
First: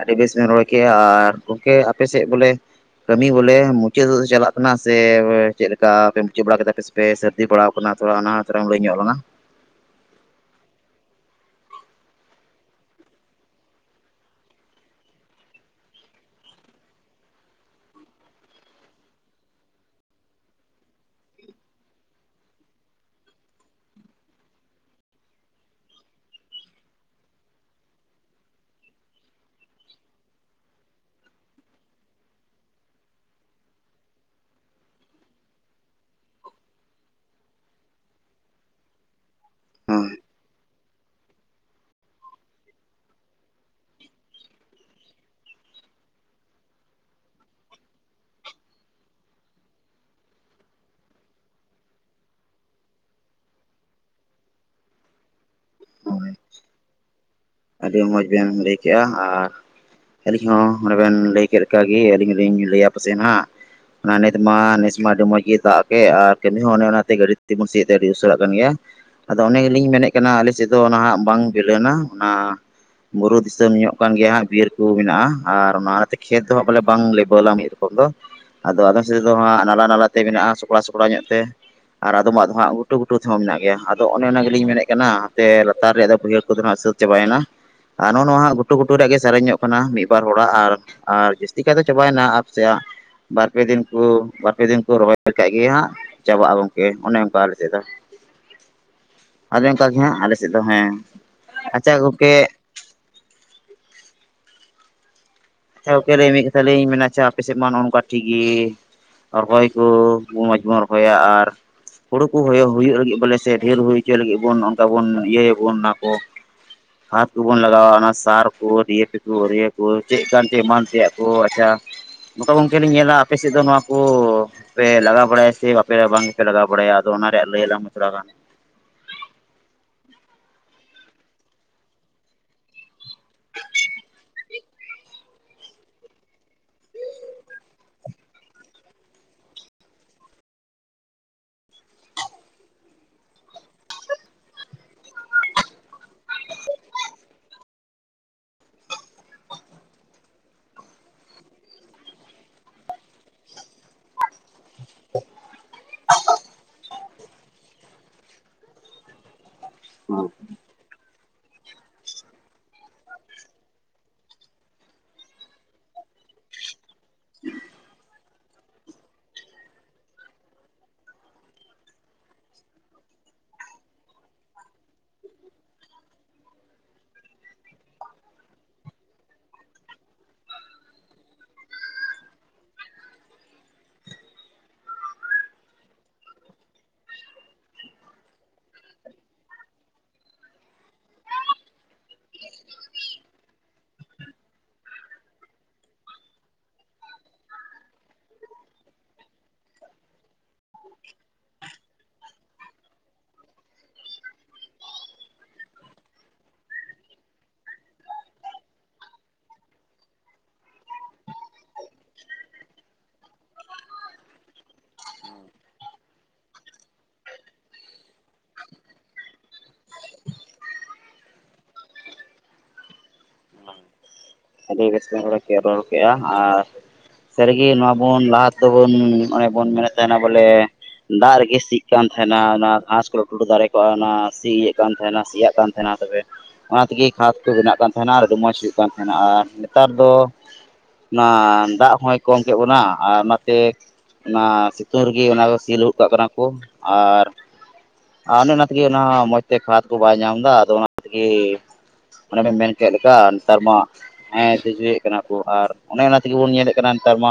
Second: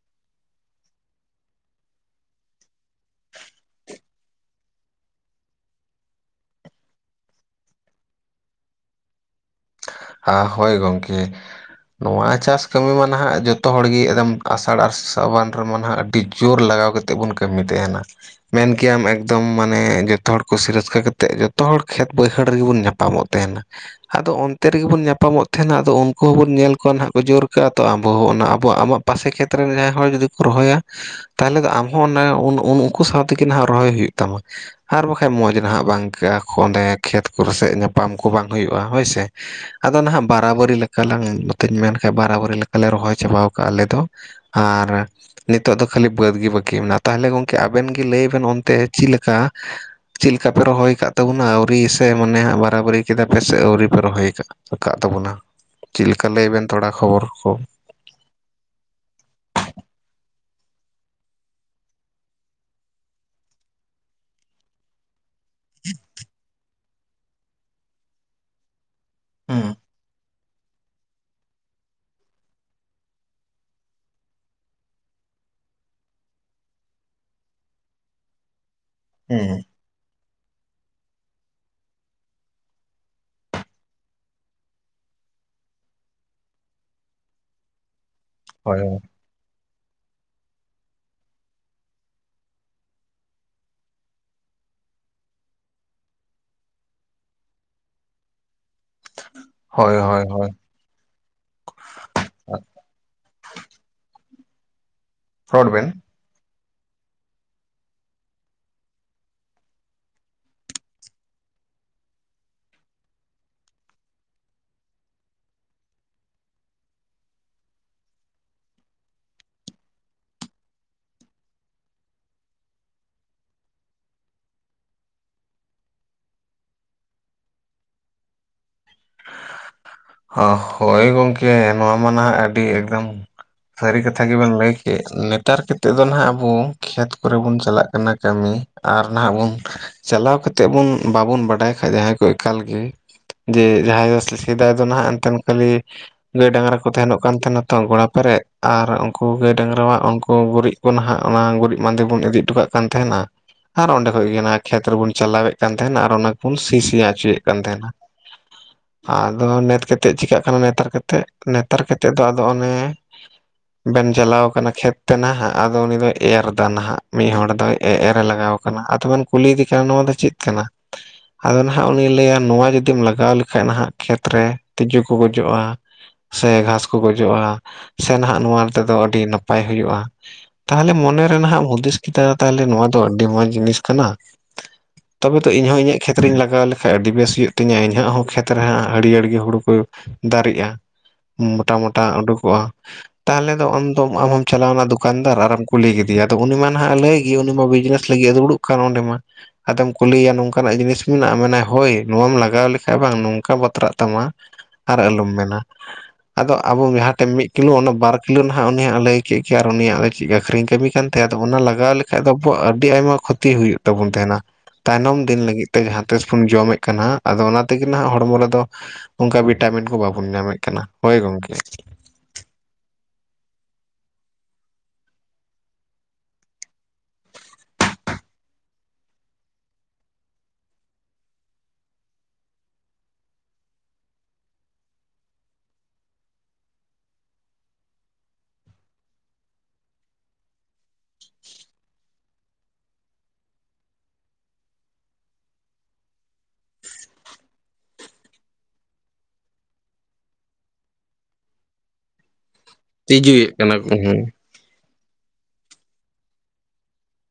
ᱟᱰᱤ ᱵᱮᱥ ᱵᱮᱸ ᱨᱚᱲ ᱠᱮ ᱟᱨ ᱜᱚᱝᱠᱮ, ᱟᱯᱮ ᱥᱮᱜ ᱵᱚᱞᱮ ᱠᱟᱹᱢᱤ ᱵᱚᱞᱮ ᱢᱩᱪᱟᱹ ᱣᱮᱜ ᱪᱟᱞᱟᱜ ᱠᱟᱱᱟ ᱥᱮ ᱣᱮ ᱪᱮᱜ ᱞᱮᱠᱟ ᱯᱮ ᱢᱩᱪᱟᱹᱜ ᱵᱟᱲᱟ ᱠᱮᱫᱟ ᱯᱮᱥᱮ? ᱯᱮ ᱥᱟᱹᱨᱫᱤ ᱵᱟᱲᱟᱣ ᱠᱟᱱᱟ, ᱛᱷᱩᱲᱟ ᱟᱱᱟ ᱛᱟᱨᱟᱢ ᱞᱟᱹᱭ ᱧᱚᱜ ᱞᱟᱝᱟ? ᱟ ᱦᱳᱭ ᱜᱚᱝᱠᱮ᱾ ᱱᱚᱣᱟ ᱪᱟᱥ ᱠᱟᱹᱢᱤ ᱢᱟ ᱱᱟᱦᱟᱜ ᱡᱚᱛᱚ ᱦᱚᱲ ᱜᱮ ᱮᱫᱚᱢ ᱟᱥᱟᱲ ᱟ ᱥᱨᱟᱵᱟᱱ ᱨᱮᱢᱟ ᱱᱟᱦᱟᱜ ᱟᱹᱰᱤ ᱡᱳᱨ ᱞᱟᱜᱟᱣ ᱠᱟ ᱛᱮ ᱵᱚᱱ ᱠᱟᱹᱢᱤ ᱛᱮᱦᱮᱸᱱᱟ᱾ ᱢᱮᱱ ᱠᱮᱭᱟᱢ ᱮᱠᱫᱚᱢ ᱢᱟᱱᱮ ᱡᱚᱛᱚ ᱦᱚᱲ ᱠᱩᱥᱤ ᱨᱟᱹᱥᱠᱟᱹ ᱠᱟᱛᱮᱜ ᱡᱚᱛᱚ ᱦᱚᱲ ᱠᱷᱮᱛ ᱵᱟᱹᱭᱦᱟᱹᱲ ᱨᱮᱜᱮ ᱵᱚᱱ ᱧᱟᱯᱟᱢᱚᱜ᱾ ᱛᱮᱦᱮᱸᱱᱟ ᱟᱫᱚ ᱚᱱ ᱛᱮ ᱨᱮᱜᱮ ᱵᱚᱱ ᱧᱟᱯᱟᱢᱚᱜ ᱛᱮᱦᱮᱸᱱᱟ ᱟᱫᱚ ᱩᱱᱠᱩ ᱦᱚᱸᱵᱚᱱ ᱧᱮᱞ ᱠᱚᱣᱟ ᱱᱟᱦᱟᱜ ᱠᱚ ᱡᱳᱨ ᱠᱟᱜᱼᱟ ᱛᱚ ᱟᱵᱚ ᱦᱚᱸ ᱚᱱᱟ ᱟᱵᱚᱣᱟᱜ ᱟᱢᱟᱜ ᱯᱟᱥᱮ ᱠᱷᱮᱛᱨᱮᱱ ᱡᱟᱦᱟᱸᱭ ᱦᱚ ᱡᱩᱫᱤ ᱠᱚ ᱨᱚᱦᱚᱭᱟ᱾ ᱛᱟᱦᱚᱞᱮ ᱫᱚ ᱟᱢᱦᱚᱸ ᱚᱱᱟ ᱩᱱ-ᱩᱱ-ᱩᱱᱠᱩ ᱥᱟᱣ ᱛᱮᱜᱤ ᱱᱟᱦᱟᱜ ᱨᱚᱦᱚᱭ ᱦᱩᱭᱩᱜ ᱛᱟᱢᱟ᱾ ᱟᱨ ᱵᱟᱠᱷᱟᱡ ᱢᱚᱸᱡᱽ ᱱᱟᱦᱟᱜ ᱵᱟᱝ ᱤᱠᱟᱹᱜᱼᱟ ᱠᱚ ᱚᱸᱰᱮ ᱠᱷᱮᱛ ᱠᱚᱨᱮ ᱥᱮᱜ ᱧᱟᱯᱟᱢ ᱠᱚ ᱵᱟᱝ ᱦᱩᱭᱩᱜ-ᱟ ᱦᱳᱭ ᱥᱮ᱾ ᱟᱫᱚ ᱦᱮᱸ ᱱᱟᱦᱟᱜ ᱵᱟᱨᱟᱵᱟᱹᱨᱤ ᱞᱮᱠᱟ ᱞᱟᱝ ᱱᱚᱛᱮᱧ ᱢᱮᱱ ᱠᱷᱟᱡ ᱵᱟᱨᱟᱵᱟᱹᱨᱤ ᱞᱮᱠᱟᱞᱮ ᱨᱚᱦᱚᱭ ᱪᱟᱵᱟᱣ ᱠᱟᱜ ᱟᱞᱮ ᱫᱚ᱾ ᱟᱨ ᱱᱤᱛᱚᱜ ᱫᱚ ᱠᱷᱟᱹᱞᱤ ᱵᱟᱹᱫᱽ ᱜᱮ ᱵᱟᱹᱠᱤ ᱢᱮᱱᱟᱜ, ᱛᱟᱦᱚᱞᱮ ᱜᱚᱝᱠᱮ ᱟᱵᱮᱱ ᱜᱤ ᱞᱟᱹᱭ ᱵᱮᱱ ᱚᱱᱛᱮ ᱪᱤ ᱞᱮᱠᱟ? ᱪᱤᱞᱠᱟ ᱯᱮ ᱨᱚᱦᱚᱭ ᱠᱟᱜ ᱛᱟᱵᱩᱱᱟ ᱟᱹᱣᱨᱤ ᱥᱮ ᱢᱚᱱᱮ ᱦᱟᱸᱜ ᱵᱟᱨᱟᱵᱟᱨᱤ ᱠᱮᱫᱟ ᱯᱮ ᱥᱮ ᱟᱹᱣᱨᱤ ᱯᱮ ᱨᱚᱦᱚᱭ? ᱪᱟᱜ ᱠᱟᱜ ᱛᱟᱵᱚᱱᱟ, ᱪᱤᱞᱠᱟ ᱦᱳᱭ ᱞᱟᱹᱭ ᱵᱮᱱ ᱛᱷᱚᱲᱟ ᱠᱷᱚᱵᱚᱨ ᱠᱚ? ᱟᱹᱰᱤ ᱢᱚᱸᱡᱽ ᱵᱮᱱ ᱞᱟᱹᱭ ᱠᱮᱜᱼᱟ, ᱟᱨ ᱟᱹᱞᱤᱧ ᱦᱚᱸ ᱱᱚᱰᱮ ᱵᱮᱱ ᱞᱟᱹᱭ ᱠᱮᱜ ᱞᱮᱠᱟ ᱜᱮ ᱟᱹᱞᱤᱧ ᱦᱚᱞᱤᱧ ᱞᱟᱹᱭᱟ ᱯᱟᱥᱮ ᱱᱟᱦᱟᱸᱜ ᱚᱱᱟ ᱱᱤᱛ ᱢᱟ ᱱᱤᱥᱢᱟ ᱟᱹᱰᱤ ᱢᱚᱡᱽ ᱤᱭᱟᱹ ᱫᱟᱜ ᱠᱮ ᱟᱨ ᱠᱟᱹᱢᱤ ᱦᱚᱸ ᱚᱱᱮ ᱚᱱᱟᱛᱮ ᱜᱟᱹᱰᱤ ᱛᱮᱵᱚᱱ ᱥᱤᱭᱮᱜ ᱛᱮ ᱟᱹᱰᱤ ᱩᱥᱟᱹᱨᱟᱜ ᱠᱟᱱ ᱜᱮᱭᱟ, ᱟᱫᱚ ᱚᱱᱮ ᱦᱩᱸ ᱜᱮᱞᱤᱧ ᱢᱮᱱᱮᱜ ᱠᱟᱱᱟ ᱟᱞᱮ ᱥᱮᱡ ᱫᱚ ᱱᱟᱦᱟᱜ ᱵᱟᱝ ᱵᱤᱞᱟᱹᱱᱟ ᱚᱱᱟ᱾ ᱵᱩᱨᱩ ᱫᱤᱥᱟᱹᱢ ᱧᱚᱜ ᱠᱟᱱ ᱜᱮᱭᱟ ᱦᱟᱸᱜ ᱵᱤᱨ ᱠᱩ ᱢᱮᱱᱟᱜ-ᱟ ᱟᱨ ᱚᱱᱟᱛᱮ ᱠᱷᱮᱛ ᱫᱚ ᱦᱟᱸᱜ ᱵᱚᱞᱮ ᱵᱟᱝ ᱞᱮᱵᱚᱞᱟ ᱢᱤᱜ ᱨᱚᱠᱚᱢ ᱫᱚ᱾ ᱟᱫᱚ ᱟᱫᱚᱢ ᱥᱮᱜ ᱫᱚ ᱦᱩᱸ ᱦᱟᱸᱜ ᱱᱟᱞᱟ ᱱᱟᱞᱟᱛᱮ ᱢᱮᱱᱟᱜᱼᱟ ᱥᱚᱠᱲᱟᱼᱥᱚᱠᱲᱟ ᱧᱚᱜ ᱛᱮ᱾ ᱟᱨ ᱟᱫᱚᱢᱟᱜ ᱫᱚ ᱦᱟᱸᱜ ᱜᱷᱩᱴᱩ ᱜᱷᱩᱴᱩ ᱛᱮᱦᱚᱸ ᱢᱤᱱᱟᱜ ᱜᱮᱭᱟ ᱟᱫᱚ ᱚᱱᱮ ᱚᱱᱟ ᱜᱮᱞᱤᱧ ᱢᱮᱱᱮᱜ ᱠᱟᱱᱟ ᱥᱮ ᱞᱟᱛᱟᱨ ᱨᱮᱭᱟᱜ ᱫᱚ ᱵᱟᱹᱭᱦᱟᱹᱲ ᱠᱚᱫᱚ ᱦᱟᱸᱜ ᱥᱟᱹᱛ ᱪᱟᱵᱟᱭᱱᱟ, ᱟ ᱱᱚᱜ-ᱚ ᱱᱚᱣᱟ ᱦᱟᱸᱜ ᱜᱷᱩᱴᱩ ᱦᱳᱭ ᱜᱷᱩᱴᱩ ᱨᱮᱭᱟᱜ ᱜᱮ ᱪᱟᱨᱮᱧᱚᱜ ᱠᱟᱱᱟ ᱢᱤᱜ ᱵᱟᱨ ᱦᱚᱲᱟᱜ ᱟᱨ ᱟᱨ ᱡᱟᱹᱥᱛᱤ ᱠᱟᱭ ᱫᱚ ᱪᱟᱵᱟᱭᱱᱟ ᱟᱯ ᱥᱮᱭᱟᱜ᱾ ᱵᱟᱨ ᱯᱮ ᱫᱤᱱ ᱠᱩ ᱵᱟᱨ ᱯᱮ ᱫᱤᱱ ᱠᱩ ᱨᱚᱦᱚᱭ ᱠᱟᱜ ᱜᱮᱭᱟ ᱦᱟᱸᱜ᱾ ᱪᱟᱵᱟᱜᱼᱟ ᱜᱚᱝᱠᱮ ᱚᱱᱮ ᱩᱝᱠᱟ ᱟᱞᱮ ᱥᱮᱜ ᱫᱚ᱿ [inaudible] ᱟᱫᱚ ᱚᱝᱠᱟ ᱦᱳᱭ ᱜᱮ ᱦᱟᱸᱜ ᱦᱳᱭ ᱟᱞᱮ ᱦᱳᱭ ᱥᱮᱜ ᱫᱚ ᱦᱮᱸ, ᱟᱪᱷᱟ ᱜᱚᱝᱠᱮ ᱦᱚᱰ ᱵᱮᱱ᱾ ᱮ ᱫᱟᱹᱭ ᱢᱤᱜ ᱠᱟᱛᱷᱟ ᱞᱤᱧ ᱢᱮᱱᱟ ᱪᱮ ᱟᱯᱮ ᱥᱮᱜ ᱢᱟ ᱱᱚᱼᱚ ᱱᱚᱝᱠᱟ ᱴᱷᱤᱠ ᱜᱤ᱾ ᱨᱚᱦᱚᱭ ᱠᱩ ᱢᱚᱸᱡᱽ ᱵᱩᱱ ᱨᱚᱦᱚᱭᱟ, ᱟᱨ ᱦᱩᱲᱩ ᱠᱩ ᱦᱚᱭᱚ ᱦᱩᱭᱩᱜ ᱞᱟᱹᱜᱤᱜ ᱵᱚᱞᱮ ᱥᱮ ᱰᱷᱮᱨ ᱦᱩᱭ ᱪᱚᱭ ᱞᱟᱹᱜᱤᱜ ᱵᱚᱱ ᱚᱱᱠᱟ ᱵᱚᱱ ᱤᱭᱟᱹᱭᱟᱵᱚᱱ ᱚᱱᱟ ᱠᱚ᱾ ᱦᱟᱯ ᱠᱚᱵᱚᱱ ᱞᱟᱜᱟᱣᱟ ᱚᱱᱟ ᱥᱟᱨ ᱠᱳ ᱰᱤᱭᱮᱯᱤ ᱠᱳ ᱩᱨᱭᱟᱹ ᱠᱩ ᱪᱮᱜᱠᱟᱱ ᱪᱮ ᱮᱢᱟᱱ ᱛᱮᱭᱟᱜ ᱠᱚ ᱟᱪᱷᱟ ᱱᱚᱠᱟ ᱜᱚᱝᱠᱮ ᱞᱤᱧ ᱧᱮᱞᱟ ᱟᱯᱮ ᱥᱮᱡ ᱫᱚ ᱱᱚᱣᱟ ᱠᱚ ᱯᱮ ᱞᱟᱜᱟᱣ ᱵᱟᱲᱟᱭᱟ ᱥᱮ ᱵᱟᱯᱮ ᱵᱟᱝ ᱯᱮ ᱞᱟᱜᱟᱣ ᱵᱟᱲᱟᱭᱟ ᱟᱫᱚ ᱚᱱᱟ ᱨᱮᱭᱟᱜ ᱞᱟᱹᱭ ᱟᱞᱟᱝ ᱢᱮ ᱛᱷᱩᱲᱟ ᱜᱟᱱ? ᱦᱚ-ᱦᱳᱭ ᱜᱚᱝᱠᱮ ᱱᱚᱣᱟ ᱢᱟ ᱱᱟᱦᱟᱜ ᱟᱹᱰᱤ ᱮᱠᱫᱚᱢ ᱥᱟᱹᱨᱤ ᱠᱟᱛᱷᱟ ᱜᱮᱵᱮᱱ ᱞᱟᱹᱭ ᱠᱮᱜ ᱱᱮᱛᱟᱨ ᱠᱮᱛᱮᱜ ᱫᱚ ᱱᱟᱦᱟᱜ ᱟᱵᱚ ᱠᱷᱮᱛ ᱠᱚᱨᱮ ᱵᱚᱱ ᱪᱟᱞᱟᱜ ᱠᱟᱱᱟ ᱠᱟᱹᱢᱤ ᱟᱨ ᱱᱟᱦᱟᱜ ᱵᱩᱱ ᱪᱟᱞᱟᱣ ᱠᱟᱛᱮᱜ ᱵᱚᱱ ᱵᱟᱵᱩᱱ ᱵᱟᱰᱟᱭ ᱠᱷᱟᱡ ᱡᱟᱦᱟᱸᱭ ᱠᱚ ᱮᱠᱟᱞ ᱜᱮ ᱡᱮ ᱡᱟᱦᱟᱸᱭ ᱫᱚ ᱥᱮ-ᱥᱮᱫᱟᱭ ᱫᱚ ᱱᱟᱦᱟᱜ ᱮᱱᱛᱮᱱ ᱠᱷᱟᱹᱞᱤ ᱜᱟᱹᱭ ᱰᱟᱝᱨᱟ ᱠᱚ ᱛᱟᱦᱮᱸᱱᱚᱜ ᱠᱟᱱ ᱛᱟᱦᱮᱸᱱᱟ ᱛᱚ ᱜᱚᱲᱟ ᱯᱮᱨᱮᱜ ᱟᱨ ᱩᱝᱠᱩ ᱜᱟᱹᱭ ᱰᱟᱝᱨᱟᱣᱟᱜ ᱚᱝᱠᱩ ᱜᱩᱨᱤᱜ ᱠᱚ ᱱᱟᱦᱟᱜ ᱚᱱᱟ ᱜᱩᱨᱤᱡ ᱵᱟᱸᱫᱮ ᱵᱚᱱ ᱤᱫᱤ ᱴᱩᱠᱟᱜ ᱠᱟᱱ ᱛᱟᱦᱮᱱᱟ᱾ ᱟᱨ ᱚᱸᱰᱮ ᱠᱷᱚᱡ ᱜᱮ ᱚᱱᱟ ᱠᱷᱮᱛ ᱨᱮᱵᱚᱱ ᱪᱟᱞᱟᱣᱮᱜ ᱠᱟᱱ ᱛᱟᱦᱮᱱᱟ ᱟᱨ ᱚᱱᱟ ᱠᱩᱱ ᱥᱤ-ᱥᱤᱭᱟᱜ ᱪᱩᱭᱮᱜ ᱠᱟᱱ ᱛᱟᱦᱮᱱᱟ᱾ ᱟᱫᱚ ᱱᱮᱛ ᱠᱟᱛᱮᱜ ᱪᱮᱠᱟᱹᱜ ᱠᱟᱱᱟ ᱱᱮᱛᱟᱨ ᱠᱟᱛᱮᱜ ᱱᱮᱛᱟᱨ ᱠᱟᱛᱮᱜ ᱫᱚ ᱟᱫᱚ ᱚᱱᱮ ᱵᱮᱱ ᱡᱟᱞᱟᱣ ᱠᱟᱱᱟ ᱠᱷᱮᱛ ᱛᱮ ᱱᱟ ᱦᱟᱜ ᱟᱫᱚ ᱩᱱᱤ ᱫᱚᱭ ᱮᱨ ᱫᱟ ᱱᱟᱦᱟᱜ ᱢᱤᱜ ᱦᱚᱲ ᱫᱚᱭ ᱮ-ᱮᱨ ᱞᱟᱜᱟᱣ ᱠᱟᱱᱟ ᱟᱫᱚᱵᱮᱱ ᱠᱩᱞᱤᱭ ᱤᱫᱤ ᱠᱟᱱᱟ, ᱱᱚᱣᱟ ᱫᱚ ᱪᱮᱫ ᱠᱟᱱᱟ? ᱟᱫᱚ ᱱᱟᱦᱟᱸᱜ ᱩᱱᱤ ᱞᱟᱹᱭᱟ ᱱᱚᱣᱟ ᱡᱩᱫᱤᱢ ᱞᱟᱜᱟᱣ ᱞᱮᱠᱷᱟᱡ ᱱᱟᱦᱟᱸᱜ ᱠᱷᱮᱛ ᱨᱮ ᱛᱤᱡᱩ ᱠᱚ ᱜᱚᱡᱚᱜᱼᱟ᱾ ᱥᱮ ᱜᱷᱟᱥ ᱠᱚ ᱜᱚᱡᱚᱜᱼᱟ ᱥᱮ ᱱᱟᱦᱟᱸᱜ ᱱᱚᱣᱟ ᱛᱮᱫᱚ ᱟᱹᱰᱤ ᱱᱟᱯᱟᱭ ᱦᱩᱭᱩᱜᱼᱟ, ᱛᱟᱦᱚᱞᱮ ᱢᱚᱱᱮᱨᱮ ᱱᱟᱜᱦᱟᱸᱜ ᱦᱩᱫᱤᱥ ᱠᱮᱫᱟ ᱛᱟᱦᱚᱞᱮ ᱱᱚᱣᱟ ᱫᱚ ᱟᱹᱰᱤ ᱢᱚᱸᱡ ᱡᱤᱱᱤᱥ ᱠᱟᱱᱟ ᱛᱚᱵᱮ ᱛᱚ ᱤᱧ ᱦᱚᱸ ᱤᱧᱟᱹᱜ ᱠᱷᱮᱛ ᱨᱮᱧ ᱞᱟᱜᱟᱣ ᱞᱮᱠᱷᱟᱡ ᱟᱹᱰᱤ ᱵᱮᱥ ᱦᱩᱭᱩᱜ ᱛᱤᱧᱟᱹ ᱤᱧᱟ. ᱜ ᱦᱚᱸ ᱠᱷᱮᱛ ᱨᱮ ᱦᱟᱸᱜ ᱦᱟᱹᱨᱭᱟᱹᱲ ᱜᱮ ᱦᱩᱲᱩ ᱠᱚ ᱫᱟᱨᱮᱜᱼᱟ ᱢᱚᱴᱟ ᱢᱚᱴᱟ ᱩᱰᱩᱠᱚᱜᱼᱟ᱾ ᱛᱟᱦᱚᱞᱮ ᱫᱚ ᱟᱢ ᱫᱚᱢ ᱟᱢᱦᱚᱢ ᱪᱟᱞᱟᱣᱱᱟ ᱫᱚᱠᱟᱱᱫᱟᱨ ᱟᱨᱮᱢ ᱠᱩᱞᱤ ᱠᱮᱫᱮᱭᱟ ᱟᱫᱚ ᱩᱱᱤ ᱢᱟ ᱱᱟᱦᱟᱸᱜ ᱞᱟᱹᱭ ᱜᱮ ᱩᱱᱤᱢᱟ ᱵᱤᱡᱽᱱᱮᱥ ᱞᱟᱹᱜᱤᱫ ᱮ ᱫᱩᱲᱩᱵ ᱠᱟᱱ ᱚᱸᱰᱮ ᱢᱟ᱾ ᱟᱫᱚᱢ ᱠᱩᱞᱤᱭᱮᱭᱟ ᱱᱚᱝᱠᱟᱱᱟᱜ ᱡᱤᱱᱤᱥ ᱢᱮᱱᱟᱜᱼᱟ ᱢᱮᱱᱟᱭ ᱦᱳᱭ ᱱᱚᱣᱟᱢ ᱞᱟᱜᱟᱣ ᱞᱮᱠᱷᱟᱡ ᱵᱟᱝ ᱱᱚᱝᱠᱟ ᱵᱟ ᱛᱨᱟᱜ ᱛᱟᱢᱟ ᱟᱨ ᱟᱞᱚᱢ ᱢᱮᱱᱟ, ᱟᱫᱚ ᱟᱵᱚ ᱡᱟᱦᱟᱸ ᱴᱷᱮᱱ ᱢᱤᱫ ᱠᱤᱞᱳ ᱚᱱᱟ ᱵᱟᱨ ᱠᱤᱞᱳ ᱱᱟᱦᱟᱸᱜ ᱩᱱᱤᱭᱟᱜ ᱞᱟᱹᱭ ᱠᱮᱫ ᱜᱮᱭᱟ ᱟᱨ ᱩᱱᱤᱭᱟᱜ ᱪᱮᱫ ᱟᱹᱠᱷᱨᱤᱧ ᱠᱟᱹᱢᱤ [unintelligible] ᱚᱱᱟ ᱞᱟᱜᱟᱣ ᱞᱮᱠᱷᱟᱡ ᱫᱚ ᱟᱵᱚᱣᱟᱜ ᱟᱹᱰᱤ ᱟᱭᱢᱟ ᱠᱷᱚᱛᱤ ᱦᱩᱭᱩᱜ ᱛᱟᱵᱚᱱ ᱛᱟᱦᱮᱸᱱᱟ᱾ ᱛᱟᱭᱱᱚᱢ ᱫᱤᱱ ᱞᱟᱹᱜᱤᱫ ᱛᱮ ᱡᱟᱦᱟᱸ ᱛᱤᱥ ᱵᱚᱱ ᱡᱚᱢᱮᱫ ᱠᱟᱱᱟᱜ ᱟᱫᱚ ᱚᱱᱟ ᱛᱮᱜᱮ ᱱᱟᱦᱟᱸᱜ ᱦᱚᱲᱢᱚ ᱨᱮᱫᱚ ᱚᱱᱠᱟ ᱵᱷᱤᱴᱟᱢᱤᱱ ᱠᱚ ᱵᱟᱵᱚᱱ ᱧᱟᱢᱮᱫ ᱠᱟᱱᱟ ᱦᱳᱭ ᱜᱚᱝᱠᱮ᱾ ᱟᱹᱰᱤᱥ ᱵᱮᱥᱵᱮᱱ ᱨᱚᱲ ᱠᱮᱜᱼᱟ ᱟᱨ ᱥᱟᱹᱨᱤᱜᱮ ᱱᱚᱣᱟ ᱵᱚᱱ ᱞᱟᱦᱟ ᱛᱮᱫ ᱵᱚᱱ ᱚᱱᱮ ᱵᱚᱱ ᱢᱮᱱᱮᱫ ᱛᱟᱦᱮᱸᱱᱟ ᱵᱚᱞᱮ ᱫᱟᱜ ᱨᱮᱜᱮ ᱥᱤᱜ ᱠᱟᱱ ᱛᱟᱦᱮᱸᱱᱟ ᱚᱱᱟ ᱜᱷᱟᱥ ᱠᱚᱞ ᱴᱩᱰᱩ ᱫᱟᱨᱮ ᱠᱚᱜᱼᱟ ᱚᱱᱟ ᱥᱤᱭᱮᱫ ᱠᱟᱱ ᱛᱟᱦᱮᱸᱱᱟ ᱥᱤᱭᱟᱜ ᱠᱟᱱ ᱛᱟᱦᱮᱸᱱᱟ ᱛᱚᱵᱮ ᱚᱱᱟ ᱛᱮᱜᱮ ᱠᱷᱟᱫ ᱠᱚ ᱵᱮᱱᱟᱜ ᱠᱟᱱ ᱛᱟᱦᱮᱸᱱᱟ ᱟᱨ ᱟᱹᱰᱤ ᱢᱚᱡᱽ ᱦᱩᱭᱩᱜ ᱠᱟᱱ ᱛᱟᱦᱮᱸᱱᱟ, ᱟᱨ ᱱᱮᱛᱟᱨ ᱫᱚ ᱚᱱᱟ ᱫᱟᱜ ᱦᱚᱸᱭ ᱠᱚᱢ ᱠᱮᱫ ᱵᱚᱱᱟ ᱟᱨ ᱚᱱᱟᱛᱮ ᱚᱱᱟ ᱥᱤᱛᱩᱝ ᱨᱮᱜᱤ ᱚᱱᱟ ᱠᱚ ᱥᱤ ᱞᱟᱦᱩᱫ ᱠᱟᱜ ᱠᱟᱱᱟ ᱠᱚ ᱟᱨ ᱟᱨ ᱚᱱᱮ ᱚᱱᱟ ᱛᱮᱜᱮ ᱚᱱᱟ ᱢᱚᱸᱡᱽ ᱛᱮ ᱠᱷᱟᱫᱽ ᱠᱚ ᱵᱟᱭ ᱧᱟᱢ ᱮᱫᱟ ᱟᱫᱚ ᱚᱱᱟ ᱛᱮᱜᱮ ᱚᱱᱮ ᱵᱮᱱ ᱢᱮᱱ ᱠᱮᱫ ᱞᱮᱠᱟ ᱛᱤᱡᱩᱭᱮᱫ ᱱᱮᱛᱟᱨ ᱠᱟᱱᱟ ᱢᱟ ᱠᱚ ᱦᱮᱸ ᱛᱤᱡᱩᱭᱮᱫ ᱠᱟᱱᱟ ᱠᱚ ᱟᱨ ᱚᱱᱮ ᱚᱱᱟ ᱛᱮᱜᱮ ᱵᱚᱱ ᱧᱮᱞᱮᱫ ᱠᱟᱱᱟ ᱱᱮᱛᱟᱨ ᱢᱟ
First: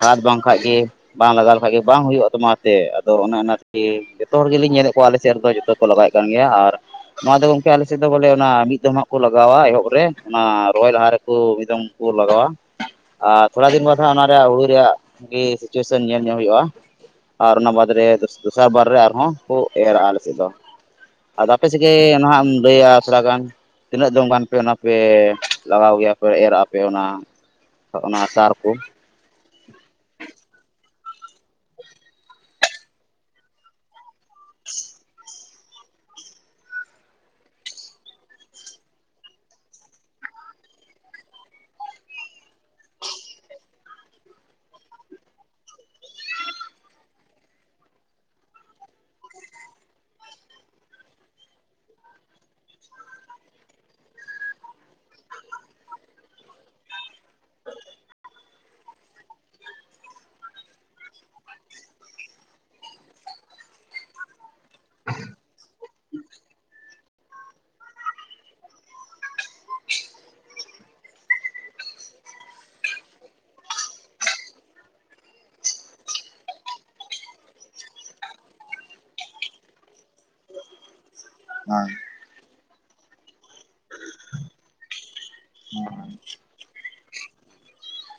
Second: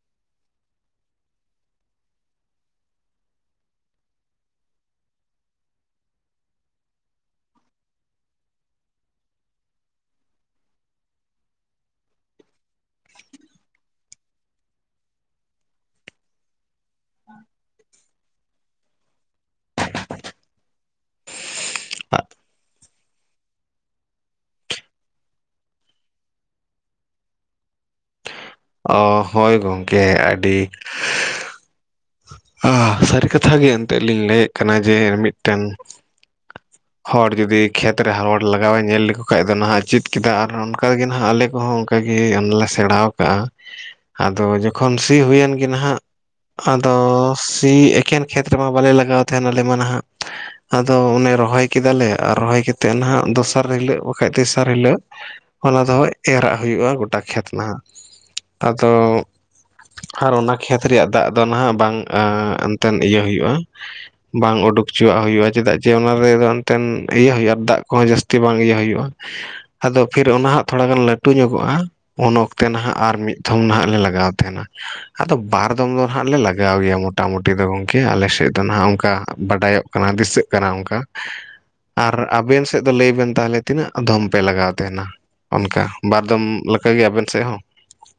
ᱠᱷᱟᱛ ᱵᱟᱝ ᱠᱷᱟᱡ ᱜᱮ ᱵᱟᱝ ᱞᱟᱜᱟᱣ ᱞᱮᱠᱷᱟᱡ ᱜᱮ ᱵᱟᱝ ᱦᱩᱭᱩᱜᱼᱟ ᱛᱟᱢᱟ ᱥᱮ ᱟᱫᱚ ᱚᱱᱮ ᱚᱱᱟ ᱠᱷᱟᱛᱤᱨ ᱡᱷᱚᱛᱚ ᱦᱚᱲ ᱜᱮᱞᱤᱧ ᱧᱮᱞᱮᱫ ᱠᱚᱣᱟ ᱟᱞᱮ ᱥᱮᱫ ᱨᱮᱫᱚ ᱡᱷᱚᱛᱚ ᱠᱚ ᱞᱟᱜᱟᱣᱮᱫ ᱠᱟᱱ ᱜᱮᱭᱟ ᱟᱨ ᱱᱚᱣᱟ ᱫᱚ ᱜᱚᱢᱠᱮ ᱟᱞᱮ ᱥᱮᱫ ᱫᱚ ᱵᱚᱞᱮ ᱚᱱᱟ ᱢᱤᱫ ᱫᱚᱢ ᱦᱟᱸᱜ ᱠᱚ ᱞᱟᱜᱟᱣᱟ ᱮᱦᱚᱵ ᱨᱮ ᱚᱱᱟ ᱨᱚᱦᱚᱭ ᱞᱟᱦᱟᱨᱮ ᱠᱚ ᱢᱤᱫᱫᱚᱢ ᱠᱚ ᱞᱟᱜᱟᱣᱟ, ᱟᱨ ᱛᱷᱚᱲᱟ ᱫᱤᱱ ᱵᱟᱫ ᱦᱟᱸᱜ ᱚᱱᱟ ᱨᱮᱭᱟᱜ ᱦᱩᱲᱩ ᱨᱮᱭᱟᱜ ᱜᱮ ᱥᱤᱪᱩᱭᱮᱥᱚᱱ ᱧᱮᱞ ᱧᱚᱜ ᱦᱩᱭᱩᱜᱼᱟ᱾ ᱟᱨ ᱚᱱᱟ ᱵᱟᱫᱽ ᱨᱮ ᱫᱚᱥᱟᱨ ᱵᱟᱨ ᱨᱮ ᱟᱨᱦᱚᱸ ᱠᱚ ᱮᱨᱟᱜᱼᱟ ᱟᱞᱮᱥᱮᱫ ᱫᱚ᱾ ᱟᱨ ᱟᱯᱮ ᱥᱮᱫ ᱜᱮ ᱱᱟᱦᱟᱸᱜ ᱮᱢ ᱞᱟᱹᱭᱟ ᱛᱷᱚᱲᱟ ᱜᱟᱱ ᱛᱤᱱᱟᱹᱜ [unintelligible] ᱚᱱᱟ ᱯᱮ ᱞᱟᱜᱟᱣ ᱜᱮᱭᱟᱯᱮ ᱮᱨᱜᱟ ᱯᱮ ᱚᱱᱟ ᱚᱱᱟ ᱥᱟᱨ ᱠᱚ? ᱚ ᱦᱳᱭ ᱜᱚᱝᱠᱮ ᱟᱹᱰᱤ ᱥᱟᱹᱨᱤ ᱠᱟᱛᱷᱟ ᱜᱮ ᱠᱟᱴᱤᱡ ᱞᱤᱧ ᱞᱟᱹᱭᱮᱫ ᱠᱟᱱᱟ ᱡᱮ ᱢᱤᱫᱴᱮᱱ ᱦᱚᱲ ᱡᱩᱫᱤ ᱠᱷᱮᱛ ᱨᱮ ᱦᱚᱲ ᱞᱟᱜᱟᱣ ᱮ ᱧᱮᱞ ᱞᱮᱠᱚ ᱠᱷᱟᱱᱡ ᱫᱚ ᱱᱟᱦᱟᱸᱜ ᱪᱮᱫ ᱠᱮᱫᱟ ᱟᱨ ᱚᱱᱠᱟᱜᱮ ᱱᱟᱦᱟᱸᱜ ᱟᱞᱮ ᱠᱚᱦᱚᱸ ᱚᱱᱠᱟ ᱜᱮ ᱚᱱᱟ ᱞᱮ ᱥᱮᱬᱟ ᱠᱟᱜᱼᱟ᱾ ᱟᱫᱚ ᱡᱚᱠᱷᱚᱱ ᱥᱤ ᱦᱩᱭᱮᱱ ᱜᱮ ᱱᱟᱦᱟᱸᱜ, ᱟᱫᱚ ᱥᱤ ᱮᱠᱮᱱ ᱠᱷᱮᱛ ᱨᱮᱢᱟ ᱵᱟᱞᱮ ᱞᱟᱜᱟᱣ ᱛᱟᱦᱮᱸᱱᱟᱞᱮ ᱢᱟ ᱱᱟᱦᱟᱸᱜ᱾ ᱟᱫᱚ ᱚᱱᱮ ᱨᱚᱦᱚᱭ ᱠᱮᱫᱟᱞᱮ ᱟᱨ ᱨᱚᱦᱚᱭ ᱠᱟᱛᱮᱫ ᱱᱟᱦᱟᱸᱜ ᱫᱚᱥᱟᱨ ᱦᱤᱞᱳᱜ ᱵᱟᱠᱷᱟᱡ ᱛᱮᱥᱟᱨ ᱦᱤᱞᱳᱜ ᱚᱱᱟ ᱫᱚ ᱮᱨᱟᱜ ᱦᱩᱭᱩᱜᱼᱟ ᱜᱚᱴᱟ ᱠᱷᱮᱛ ᱱᱟᱦᱟᱸᱜ᱾ ᱛᱚ ᱟᱨ ᱚᱱᱟ ᱠᱷᱮᱛ ᱨᱮᱭᱟᱜ ᱫᱟᱜ ᱫᱚ ᱱᱟᱦᱟᱸᱜ ᱵᱟᱝ ᱮᱱᱛᱮᱫ ᱤᱭᱟᱹ ᱦᱩᱭᱩᱜᱼᱟ, ᱵᱟᱝ ᱩᱰᱩᱠ ᱦᱚᱪᱚᱣᱟᱜ ᱦᱩᱭᱩᱜᱼᱟ ᱪᱮᱫᱟᱜ ᱡᱮ ᱚᱱᱟ ᱨᱮᱫᱚ ᱮᱱᱛᱮᱫ ᱤᱭᱟᱹ ᱦᱩᱭᱩᱜᱼᱟ, ᱟᱨ ᱫᱟᱜ ᱠᱚᱦᱚᱸ ᱡᱟᱹᱥᱛᱤ ᱵᱟᱝ ᱤᱭᱟᱹ ᱦᱩᱭᱩᱜᱼᱟ᱾ ᱟᱫᱚ ᱯᱷᱤᱨ ᱚᱱᱟᱦᱟᱸᱜ ᱛᱷᱚᱲᱟ ᱜᱟᱱ ᱞᱟᱹᱴᱩ ᱧᱚᱜᱚᱜᱼᱟ ᱩᱱ ᱚᱠᱛᱮ ᱱᱟᱦᱟᱸᱜ ᱟᱨ ᱢᱤᱫ ᱛᱷᱚᱢ ᱱᱟᱦᱟᱸᱜ ᱞᱮ ᱞᱟᱜᱟᱣ ᱛᱟᱦᱮᱸᱱᱟ ᱟᱫᱚ ᱵᱟᱨ ᱫᱚᱢ ᱫᱚ ᱱᱟᱦᱟᱸᱜ ᱞᱮ ᱞᱟᱜᱟᱣ ᱜᱮᱭᱟ ᱢᱚᱴᱟᱢᱩᱴᱤ ᱫᱚᱚᱝ ᱠᱮ ᱟᱞᱮ ᱥᱮᱫ ᱫᱚ ᱱᱟᱦᱟᱸᱜ ᱚᱱᱠᱟ ᱵᱟᱰᱟᱭᱚᱜ ᱠᱟᱱᱟ ᱫᱤᱥᱟᱹᱜ ᱠᱟᱱᱟ ᱚᱱᱠᱟ, ᱦᱮᱸ᱾ ᱟᱨ ᱟᱵᱮᱱ ᱥᱮᱫ ᱫᱚ ᱞᱟᱹᱭ ᱵᱮᱱ ᱛᱟᱦᱚᱞᱮ ᱛᱤᱱᱟᱹᱜ ᱫᱷᱚᱢ ᱯᱮ ᱞᱟᱜᱟᱣ ᱛᱟᱦᱮᱱᱟ᱾ ᱚᱱᱠᱟ ᱵᱟᱨᱫᱚᱢ ᱞᱮᱠᱟᱟᱜᱮ ᱟᱵᱮᱱ ᱥᱮᱫ ᱦᱚᱸ?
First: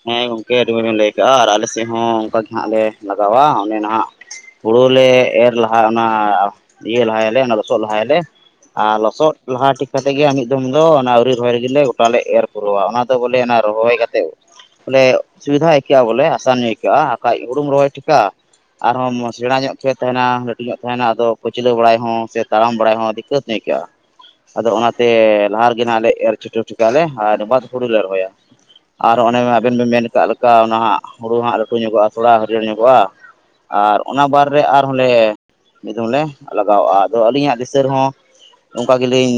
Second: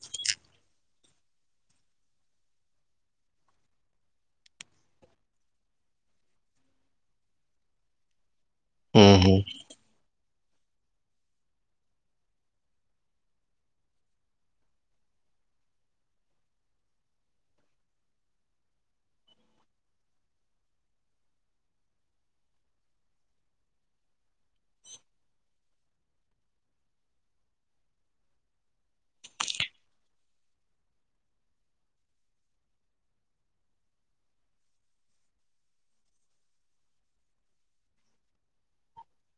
ᱦᱮᱸ ᱜᱚᱢᱠᱮ ᱟᱰᱤ ᱢᱚᱢ ᱞᱟ. ᱭ ᱠᱟᱜᱼᱟ ᱟᱞᱮᱥᱮᱱ ᱦᱚᱸ ᱱᱟᱟᱜ ᱞᱮ ᱞᱟᱜᱟᱣᱟ ᱚᱸᱰᱮ ᱱᱟᱦᱟᱜᱼᱼ ᱦᱩᱲᱳ ᱞᱮ ᱮᱨ ᱞᱟᱦᱟ ᱚᱱᱟ ᱤᱭᱟᱹ ᱞᱟᱦᱟᱭᱟᱞᱮ ᱚᱱᱟ ᱞᱚᱥᱚᱫ ᱞᱟᱦᱟᱭᱟᱞᱮ᱾ ᱟᱨ ᱦᱩᱸ ᱞᱚᱥᱚᱫ ᱦᱩᱸ ᱞᱟᱦᱟ ᱴᱷᱤᱠᱼᱼ ᱛᱮᱮᱫ ᱜᱮ ᱢᱤᱫ ᱫᱚᱢ ᱫᱚ ᱚᱱᱟ ᱟᱹᱨᱤ ᱨᱚᱦᱚᱭ ᱞᱮᱜᱮᱞᱮ ᱜᱚᱴᱟᱞᱮ ᱮᱨ ᱯᱩᱨᱟᱹᱣᱟ ᱚᱱᱟ ᱫᱚ ᱵᱚᱞᱮ ᱨᱚᱦᱚᱭ ᱠᱟᱛᱮᱮᱫᱼᱼ ᱵᱚᱞᱮ ᱥᱩᱵᱤᱫᱷᱟ ᱟᱹᱭᱠᱟᱹᱜᱼᱟ ᱵᱚᱞᱮ ᱟᱥᱟᱱᱧᱜ ᱟᱹᱭᱠᱟᱹᱜᱼᱟ ᱟᱨᱠᱷᱟᱡ ᱦᱩᱲᱩᱢ ᱨᱚᱦᱚᱭ ᱴᱷᱤᱠᱟᱼᱟ᱾ ᱟᱨᱦᱚᱸ ᱢ ᱥᱮᱬᱟ ᱧᱚᱜ ᱜᱮ ᱛᱟᱦᱮᱱᱟ ᱞᱟᱹᱴᱩ ᱧᱚᱜ ᱛᱟᱦᱮᱱᱟ ᱟᱫᱚ ᱯᱟᱹᱪᱞᱟᱹ ᱵᱟᱲᱟᱭ ᱦᱚᱸ ᱥᱮ ᱛᱟᱲᱟᱢ ᱵᱟᱲᱟᱭ ᱦᱚᱸ ᱫᱤᱠᱟᱹᱛᱼᱼ ᱱᱭᱠᱟᱹᱜᱼᱟ ᱟᱫᱚ ᱚᱱᱟᱛᱮ ᱞᱟᱦᱟ ᱨᱮᱜᱮ ᱱᱟᱟᱜ ᱞᱮ ᱮᱨ ᱠᱟᱜᱼᱟᱞᱮ ᱟᱨ ᱵᱟᱫᱽ ᱦᱩᱲᱩᱞ ᱞᱮ ᱨᱚᱦᱚᱭᱟ᱾ ᱟᱨ ᱚᱱᱮ ᱟᱵᱮᱱ ᱵᱮᱱ ᱢᱮᱱ ᱠᱟᱜ ᱞᱮᱠᱟ ᱚᱱᱟ ᱦᱟᱸᱜ ᱦᱩᱲᱩ ᱦᱟᱸᱜ ᱞᱟᱹᱴᱩ ᱧᱚᱜᱚᱜᱼᱟ ᱛᱷᱚᱲᱟ ᱦᱟᱹᱬᱭᱟᱹᱲ ᱧᱚᱜᱚᱜᱼᱟᱼᱼ ᱟᱨ ᱚᱱᱟ ᱵᱟᱨ ᱨᱮ ᱟᱨᱦᱞᱮᱼᱼ ᱢᱤᱫ ᱫᱚᱢ ᱞᱮ ᱞᱟᱜᱟᱣᱟᱜᱼᱟ ᱟᱫᱚ ᱟᱹᱞᱤᱧᱟᱜ ᱫᱤᱥᱟᱹ ᱨᱮᱦᱚᱸᱼᱼ ᱚᱱᱠᱟ ᱜᱮᱞᱤᱧ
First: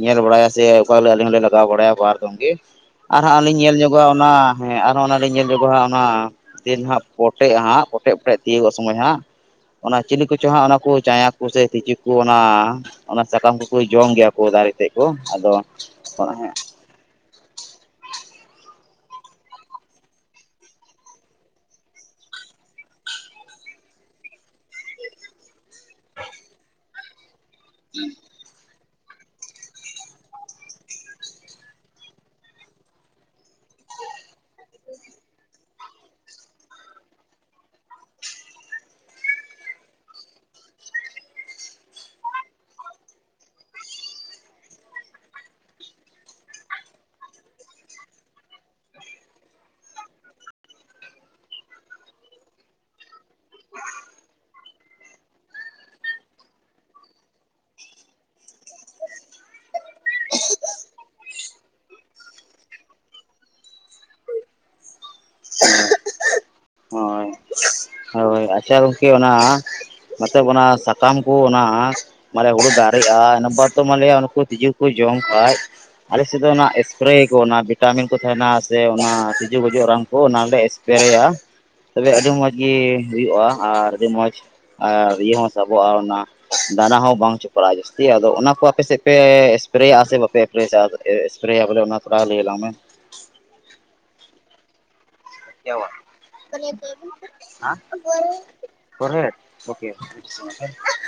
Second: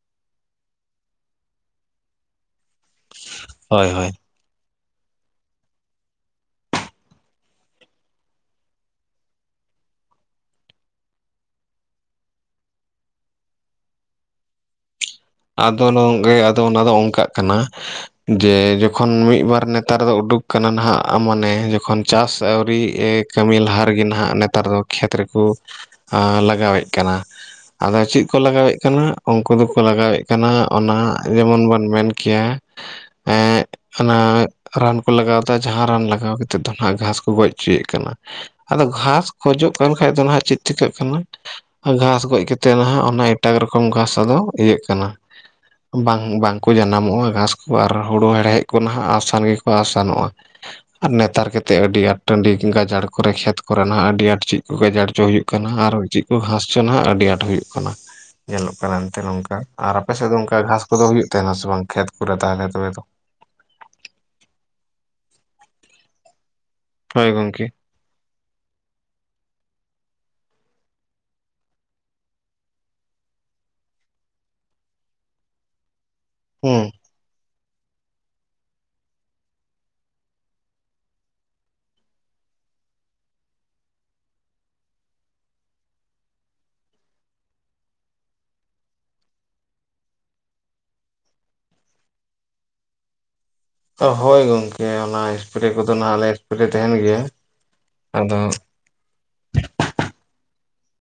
ᱧᱮᱞ ᱵᱟᱲᱟᱭᱟ ᱥᱮ ᱚᱠᱟ ᱞᱟᱜᱟᱣ ᱵᱟᱲᱟᱭᱟ ᱵᱟᱨᱠᱚᱢ ᱜᱮ ᱟᱨᱦᱟᱸᱜ ᱟᱹᱞᱤᱤᱧ ᱧᱮᱞ ᱦᱳᱭ ᱧᱚᱜᱚᱜᱼᱟ ᱦᱳᱭ ᱚᱱᱟ ᱦᱮᱸ ᱟᱨᱦᱚᱸ ᱚᱱᱟ ᱞᱤᱧ ᱧᱮᱞ ᱧᱚᱜᱚᱜᱼᱟᱸ ᱚᱱᱟ ᱫᱤᱱ ᱦᱟᱸᱜ ᱯᱚᱴᱮᱜᱼᱟ ᱦᱟᱸᱜ ᱯᱚᱴᱮᱡ ᱯᱚᱴᱮᱡ ᱛᱤᱭᱳᱚᱜ ᱥᱚᱢᱚᱭ ᱦᱟᱸᱜᱼᱼ ᱚᱱᱟ ᱪᱤᱞᱤ ᱠᱚᱪᱚᱝ ᱦᱟᱸᱜ ᱚᱱᱟ ᱠᱚ ᱪᱟᱭᱟ ᱠᱚᱥᱮ ᱛᱤᱡᱩ ᱠᱚ ᱚᱱᱟᱼᱼ ᱚᱱᱟ ᱥᱟᱠᱟᱢ ᱠᱚᱠᱚ ᱡᱚᱢ ᱜᱮᱭᱟ ᱠᱚ ᱫᱟᱨᱮᱛᱮᱮᱫᱼᱼ ᱟᱫᱚ ᱱᱚᱝᱠᱮ ᱟᱫᱚ ᱚᱱᱟ ᱫᱚ ᱚᱱᱠᱟᱜ ᱠᱟᱱᱟ᱾ ᱡᱮ ᱡᱚᱠᱷᱚᱱ ᱢᱤᱫ ᱵᱟᱨ ᱱᱮᱛᱟᱨ ᱫᱚ ᱩᱰᱩᱠ ᱟᱠᱟᱱᱟ ᱱᱟᱦᱟᱜ ᱢᱟᱱᱮ ᱡᱚᱠᱷᱚᱱ ᱪᱟᱥ ᱟᱹᱣᱨᱤ ᱮᱼᱼ ᱠᱟᱹᱢᱤ ᱞᱟᱦᱟ ᱨᱮᱜᱮ ᱱᱟᱦᱟᱜ ᱱᱮᱛᱟᱨ ᱫᱚ ᱠᱷᱮᱛ ᱨᱮᱠᱚ ᱞᱟᱜᱟᱣᱮᱫ ᱠᱟᱱᱟ᱾ ᱟᱫᱚ ᱪᱮᱫ ᱠᱚ ᱞᱟᱜᱟᱣᱮᱫ ᱠᱟᱱᱟ ᱩᱱᱠᱩ ᱫᱚᱠᱚ ᱞᱟᱜᱟᱣᱮᱫᱼᱼ ᱠᱟᱱᱟ ᱚᱱᱟ ᱡᱮᱢᱚᱱ ᱵᱚᱱ ᱢᱮᱱ ᱠᱮᱭᱟ ᱮᱸᱼᱼ ᱚᱱᱟ ᱨᱟᱱ ᱠᱚ ᱞᱟᱜᱟᱣᱫᱟ ᱡᱟᱦᱟᱸ ᱨᱟᱱ ᱞᱟᱜᱟᱣ ᱠᱟᱛᱮᱫ ᱫᱚ ᱦᱟᱜ ᱜᱷᱟᱸᱥ ᱠᱚ ᱜᱚᱡ ᱦᱚᱪᱚᱭᱮᱫ ᱠᱟᱱᱟ᱾ ᱟᱫᱚ ᱜᱷᱟᱥ ᱠᱷᱚᱡᱚᱜ ᱠᱟᱱ ᱠᱷᱟᱱ ᱫᱚ ᱱᱟᱦᱜ ᱪᱮᱫ ᱪᱤᱠᱟᱹᱜ ᱠᱟᱱᱟ᱾ ᱜᱷᱟᱸᱥ ᱜᱚᱡ ᱠᱟᱛᱮᱫ ᱱᱟᱦᱟᱜ ᱚᱱᱟ ᱮᱴᱟᱜ ᱨᱚᱠᱚᱢ ᱜᱷᱟᱸᱥ ᱟᱫᱚ ᱤᱭᱟᱹᱜ ᱠᱟᱱᱟ᱾ ᱵᱟᱝ ᱵᱟᱝᱠᱚ ᱡᱟᱱᱟᱢᱚᱜᱼᱟ ᱜᱷᱟᱸᱥ ᱠᱚ ᱟᱨ ᱦᱩᱲᱩ ᱦᱮᱲᱦᱮᱫ ᱠᱚ ᱱᱟᱦᱟᱜ ᱟᱥᱟᱱ ᱜᱮᱠᱚ ᱟᱥᱟᱱᱚᱜᱼᱟ᱾ ᱟᱨ ᱱᱮᱛᱟᱨ ᱠᱟᱛᱮᱮᱫ ᱟᱹᱰᱤ ᱟᱸᱴ ᱴᱟᱺᱰᱤ ᱜᱟᱡᱟᱲ ᱠᱚᱨᱮ ᱠᱷᱮᱛ ᱠᱚᱨᱮᱱᱟᱜ ᱟᱹᱰᱤ ᱟᱸᱴ ᱪᱮᱫ ᱠᱚ ᱜᱟᱡᱟᱲᱪᱚ ᱦᱩᱭᱩᱜᱼᱼ ᱟᱨ ᱪᱮᱫ ᱠᱚ ᱦᱟᱸᱥᱪᱚ ᱱᱟ ᱟᱹᱰᱤ ᱟᱸᱴ ᱦᱩᱭᱩᱜ ᱠᱟᱱᱟ ᱧᱮᱞᱚᱜ ᱠᱟᱱᱟ ᱮᱱᱛᱮ ᱱᱚᱝᱠᱟ᱾ ᱟᱨ ᱟᱯᱮ ᱥᱮᱫ ᱫᱚ ᱚᱱᱠᱟ ᱜᱷᱟᱥ ᱠᱚᱫᱚ ᱦᱩᱭᱩᱜ ᱛᱟᱦᱮᱱᱟ ᱥᱮ ᱵᱟᱝ ᱠᱷᱮᱛ ᱠᱚᱨᱮ ᱠᱚ ᱨᱮᱫ ᱫᱟᱜᱟᱭ ᱚᱵᱮ ᱛᱚᱼᱼ ᱦᱳᱭ ᱜᱚᱝᱠᱮᱼᱼ ᱦᱳᱭ ᱟᱪᱪᱷᱟ ᱜᱚᱝᱠᱮ ᱚᱱᱟ [inaudible] ᱚᱱᱟ ᱥᱟᱠᱟᱢ ᱠᱚ ᱚᱱᱟᱼᱼ ᱢᱟᱱᱮ ᱦᱩᱲᱩ ᱫᱟᱨᱮᱜᱼᱟ ᱚᱱᱟ ᱵᱟᱟᱨ ᱫᱚ ᱫᱚᱵᱚᱱ ᱞᱟᱹᱭᱟ ᱩᱱᱠᱩ ᱛᱤᱡᱩ ᱠᱚ ᱡᱚᱢ ᱠᱷᱟᱡᱼᱼ ᱟᱞᱮ ᱥᱮ ᱫᱚ ᱚᱱᱟ ᱦᱩᱸ ᱮᱥᱯᱮᱨᱮ ᱠᱚ ᱚᱱᱟᱼᱼ ᱵᱷᱤᱴᱟᱢᱤᱱ ᱠᱚ ᱛᱟᱦᱮᱱᱟ ᱥᱮ ᱚᱱᱟ ᱛᱤᱡᱩ ᱜᱩᱡᱚᱜ ᱨᱟᱱ ᱠᱚ ᱚᱱᱟᱞᱮ ᱮᱥᱯᱮᱨᱮᱭᱟ ᱛᱚᱵᱮ ᱟᱹᱰᱤ ᱢᱚᱸᱡᱽᱼᱼ ᱜᱮ ᱦᱩᱭᱩᱜᱼᱟ ᱟᱨ ᱟᱹᱰᱤ ᱢᱚᱸᱡᱽ ᱟᱨ ᱤᱭᱟᱹ ᱦᱚᱸ ᱥᱟᱵᱚᱜᱼᱟ ᱚᱱᱟᱼᱼ ᱫᱟᱱᱟ ᱦᱚᱸ ᱵᱟᱝ ᱪᱚᱯᱟᱲᱟᱜᱼᱟ ᱡᱟᱹᱥᱛᱤ ᱟᱫᱚ ᱚᱱᱟ ᱠᱚ ᱟᱯᱮ ᱥᱮᱫ ᱯᱮ ᱮᱥᱯᱮᱨᱮᱭᱟᱜᱼᱟ ᱥᱮ ᱵᱟᱯᱮᱼᱼ [inaudible] ᱚᱱᱟ ᱛᱷᱚᱲ ᱞᱟᱟᱜ ᱢᱮ? ᱦᱳᱭ ᱜᱚᱝᱠᱮ ᱚᱱᱟᱼᱼ [unintelligible] ᱟᱫᱚ [unintelligible]